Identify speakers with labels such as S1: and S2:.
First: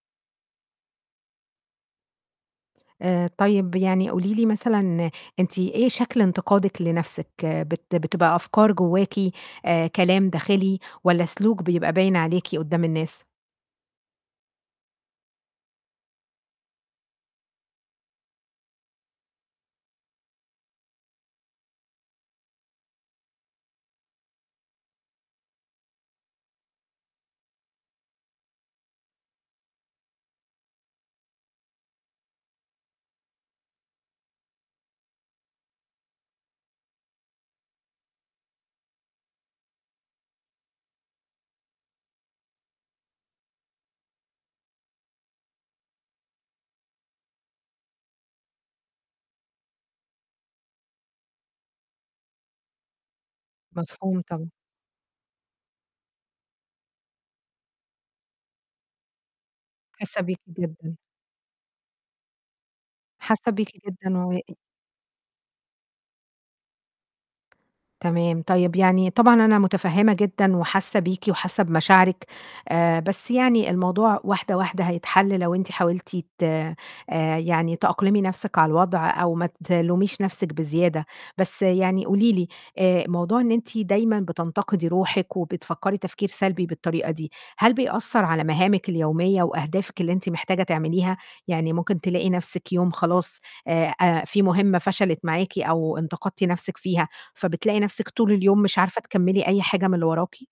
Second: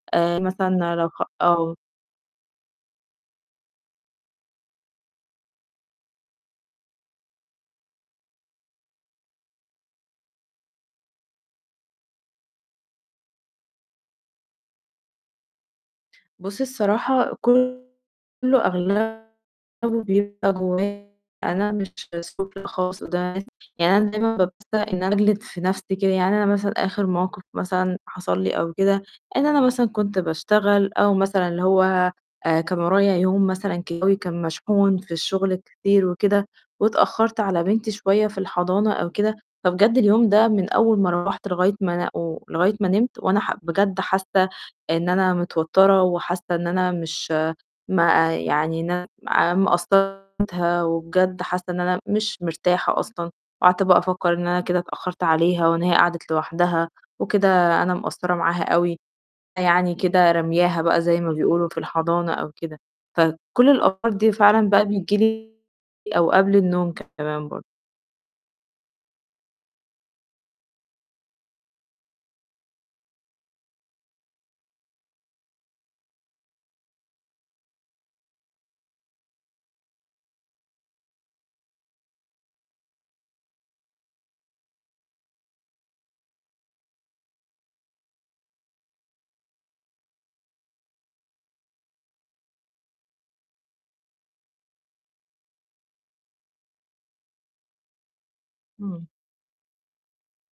S1: آآ، مثلًا لو خ آه.
S2: آآ، طيب يعني قولي لي مثلًا أنتِ إيه شكل انتقادِك لنفسِك؟ بت بتبقى أفكار جواكِ آآ، كلام داخلي، والَّا سلوك بيبقى باين عليكِ قدَّام الناس؟
S1: بُصّي الصراحة كُلّه أغلبُه بيبقى جوايا، أنا مش [unintelligible] خالص قدَّام الناس يعني أنا دايمًا [unintelligible] إن أنا أجلِد في نفسي كده، يعني أنا مثلًا آخر موقف مثلًا حصل لي أو كده إن أنا مثلًا كنت باشتغل أو مثلًا اللي هو آآ، كان ورايا يوم مثلًا جوّي كان مشحون في الشغل كتير وكده، واتأخرت على بنتي شوية في الحضانة أو كده، فبجد اليوم ده، من أول ما روَّحت لغاية ما أنا و لغاية ما نِمت، وأنا ح بجد حاسة إن أنا متوترة، وحاسة إن أنا مش ما آآ، يعني إن أنا آآ، مقصّرة [unintelligible] وبجد حاسة إن أنا مش مرتاحة أصلًا، وقعدت بقى
S2: مفهوم
S1: أفكّر إن
S2: طبعًا.
S1: أنا كده اتأخّرت عليها، وإن هي قعدت لوحدها، وكده أنا مقصّرة معاها أوي، يعني
S2: حاسّه
S1: كده
S2: بيكِ
S1: رامياها
S2: جدًا.
S1: بقى زي ما بيقولوا في الحضانة أو كده،
S2: حاسّه بيكِ
S1: فكُلّ الأفكار
S2: جدًا
S1: دي
S2: و
S1: فعلًا بقى بتيجي لي أو قبل النوم كمان برضه.
S2: تمام، طيب يعني طبعًا أنا متفهّمة جدًا وحاسّه بيكِ وحاسّه بمشاعرِك آآ، بس يعني الموضوع واحدة، واحدة هيتحَلّ لو أنتِ حاولتِ ت آآ، يعني تأقلِمي نَفسِك على الوضع أو ما تلوميش نفسِك بزيادة، بس يعني قولي لي آآ، موضوع إن أنتِ دايمًا بتنتقدي روحِك وبتفكّري تفكير سلبي بالطريقة دي، هل بيأثّر على مهامِك اليومية وأهدافِك اللي أنتِ محتاجة تعمليها؟ يعني ممكن تلاقي نفسِك يوم خلاص آآ، أ في مهمة فشلت معاكِ أو انتقدتِ نفسِك فيها، فبتلاقي نفسِك طول اليوم مش عارفة
S1: امم.
S2: تكمّلي أي حاجة من اللي وراكِ؟